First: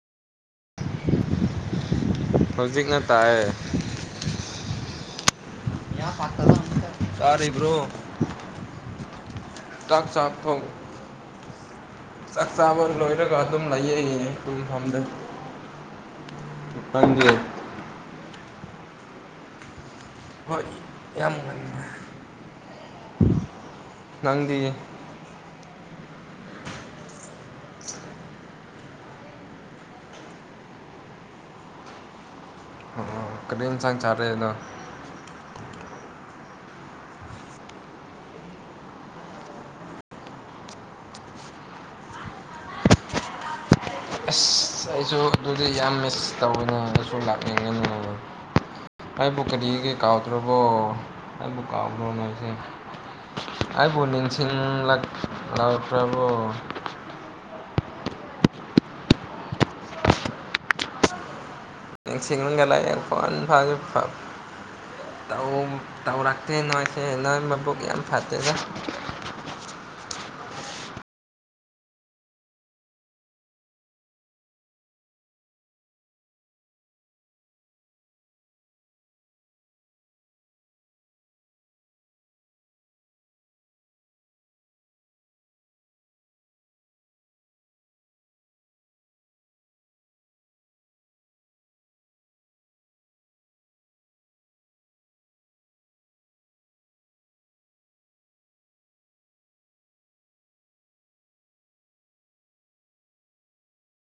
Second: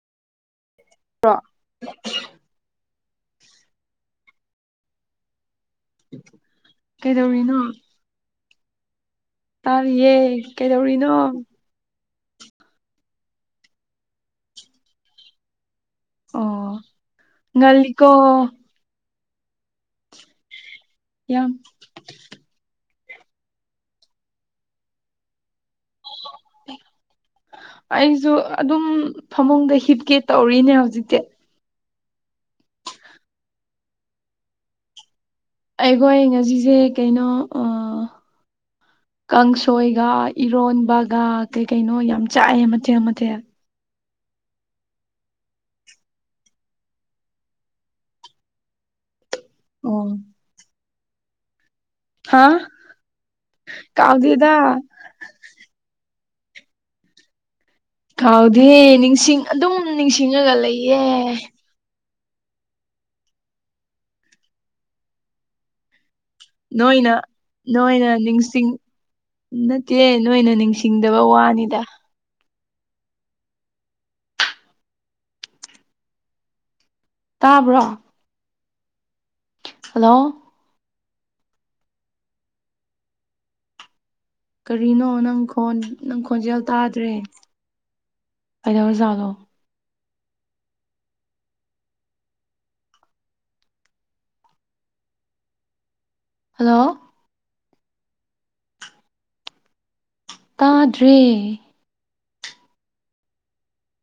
[unintelligible] ꯍꯧꯖꯤꯛꯅ ꯇꯥꯛꯑꯦ [inaudible] ꯀꯩꯗꯧꯔꯤꯅꯣ ꯆꯥꯔꯤꯕ꯭ꯔꯣ ꯇꯥꯔꯤꯌꯦ ꯀꯩꯗꯧꯔꯤꯅꯣ ꯆꯥꯛ ꯆꯥꯕ ꯂꯣꯏꯔꯒ ꯑꯗꯨꯝ ꯂꯩꯌꯦ [inaudible] ꯐꯝꯗꯅ ꯑꯣ ꯉꯜꯂꯤꯀꯣ ꯍꯣꯏ ꯌꯥꯝ ꯌꯥꯝꯉꯥꯟꯂꯦ ꯅꯪꯗꯤ [inaudible] ꯑꯩꯁꯨ ꯑꯗꯨꯝ ꯐꯃꯨꯡꯗ ꯍꯤꯞꯀꯦ ꯇꯧꯔꯤꯅꯦ ꯍꯧꯖꯤꯛꯇꯤ ꯑꯣ ꯀ꯭ꯔꯤꯝ ꯏꯝꯁꯥꯡ ꯆꯥꯔꯦꯅꯣ ꯑꯩꯈꯣꯏ ꯉꯁꯤꯁꯦ ꯀꯩꯅꯣ ꯑꯥ ꯀꯥꯡꯁꯣꯏꯒ ꯏꯔꯣꯟꯕꯒ ꯀꯩ ꯀꯩꯅꯣ ꯌꯥꯝ ꯆꯥꯛꯑꯦ ꯃꯊꯦꯜ ꯃꯊꯦꯜ ꯑꯁ ꯑꯩꯁꯨ ꯑꯗꯨꯗꯤ ꯌꯥꯝ ꯃꯤꯁ ꯇꯧꯋꯅꯦ ꯑꯗꯨꯁꯨ ꯂꯥꯛꯅꯤꯡꯉꯅꯦ ꯀꯥꯏꯕꯨ ꯀꯔꯤꯒꯦ ꯑꯣ ꯀꯥꯎꯇꯔꯕꯣ ꯑꯩꯕꯨ ꯀꯥꯎꯕ꯭ꯔꯣꯅꯦ ꯍꯥ ꯑꯩꯕꯨ ꯀꯥꯎꯗꯦꯗ ꯅꯤꯡꯁꯤꯡꯂꯛ ꯂꯥꯛꯇꯔꯕꯣ ꯀꯥꯎꯗꯦ ꯅꯤꯡꯁꯤꯡ ꯑꯗꯨꯝ ꯅꯤꯡꯁꯤꯡꯉꯒ ꯂꯩꯌꯦ ꯅꯤꯡꯁꯤꯡꯉꯒ ꯂꯩꯌꯦ ꯐꯣꯟ ꯐꯥꯁꯨ ꯐ ꯇꯧꯔꯛꯇꯦ ꯅꯣꯏꯁꯦ ꯅꯣꯏꯅ ꯅꯣꯏ ꯃꯕꯨꯛ ꯌꯥꯝ ꯅꯣꯏꯅ ꯐꯠꯇꯦꯗ ꯅꯤꯡꯁꯤꯡ ꯅꯠꯇꯦ ꯅꯣꯏꯅ ꯅꯤꯡꯁꯤꯡꯗꯕ ꯋꯥꯅꯤꯗ ꯇꯥꯕ꯭ꯔꯣ ꯍꯜꯂꯣ ꯀꯔꯤꯅꯣ ꯅꯪ ꯈ‌ꯣꯟ ꯅꯪ ꯈꯣꯟꯖꯦꯜ ꯇꯥꯗ꯭ꯔꯦ ꯀꯗꯧꯔ ꯖꯥꯠꯅ‌ꯣ ꯍꯜꯂꯣ ꯇꯥꯗ꯭ꯔ‌ꯦ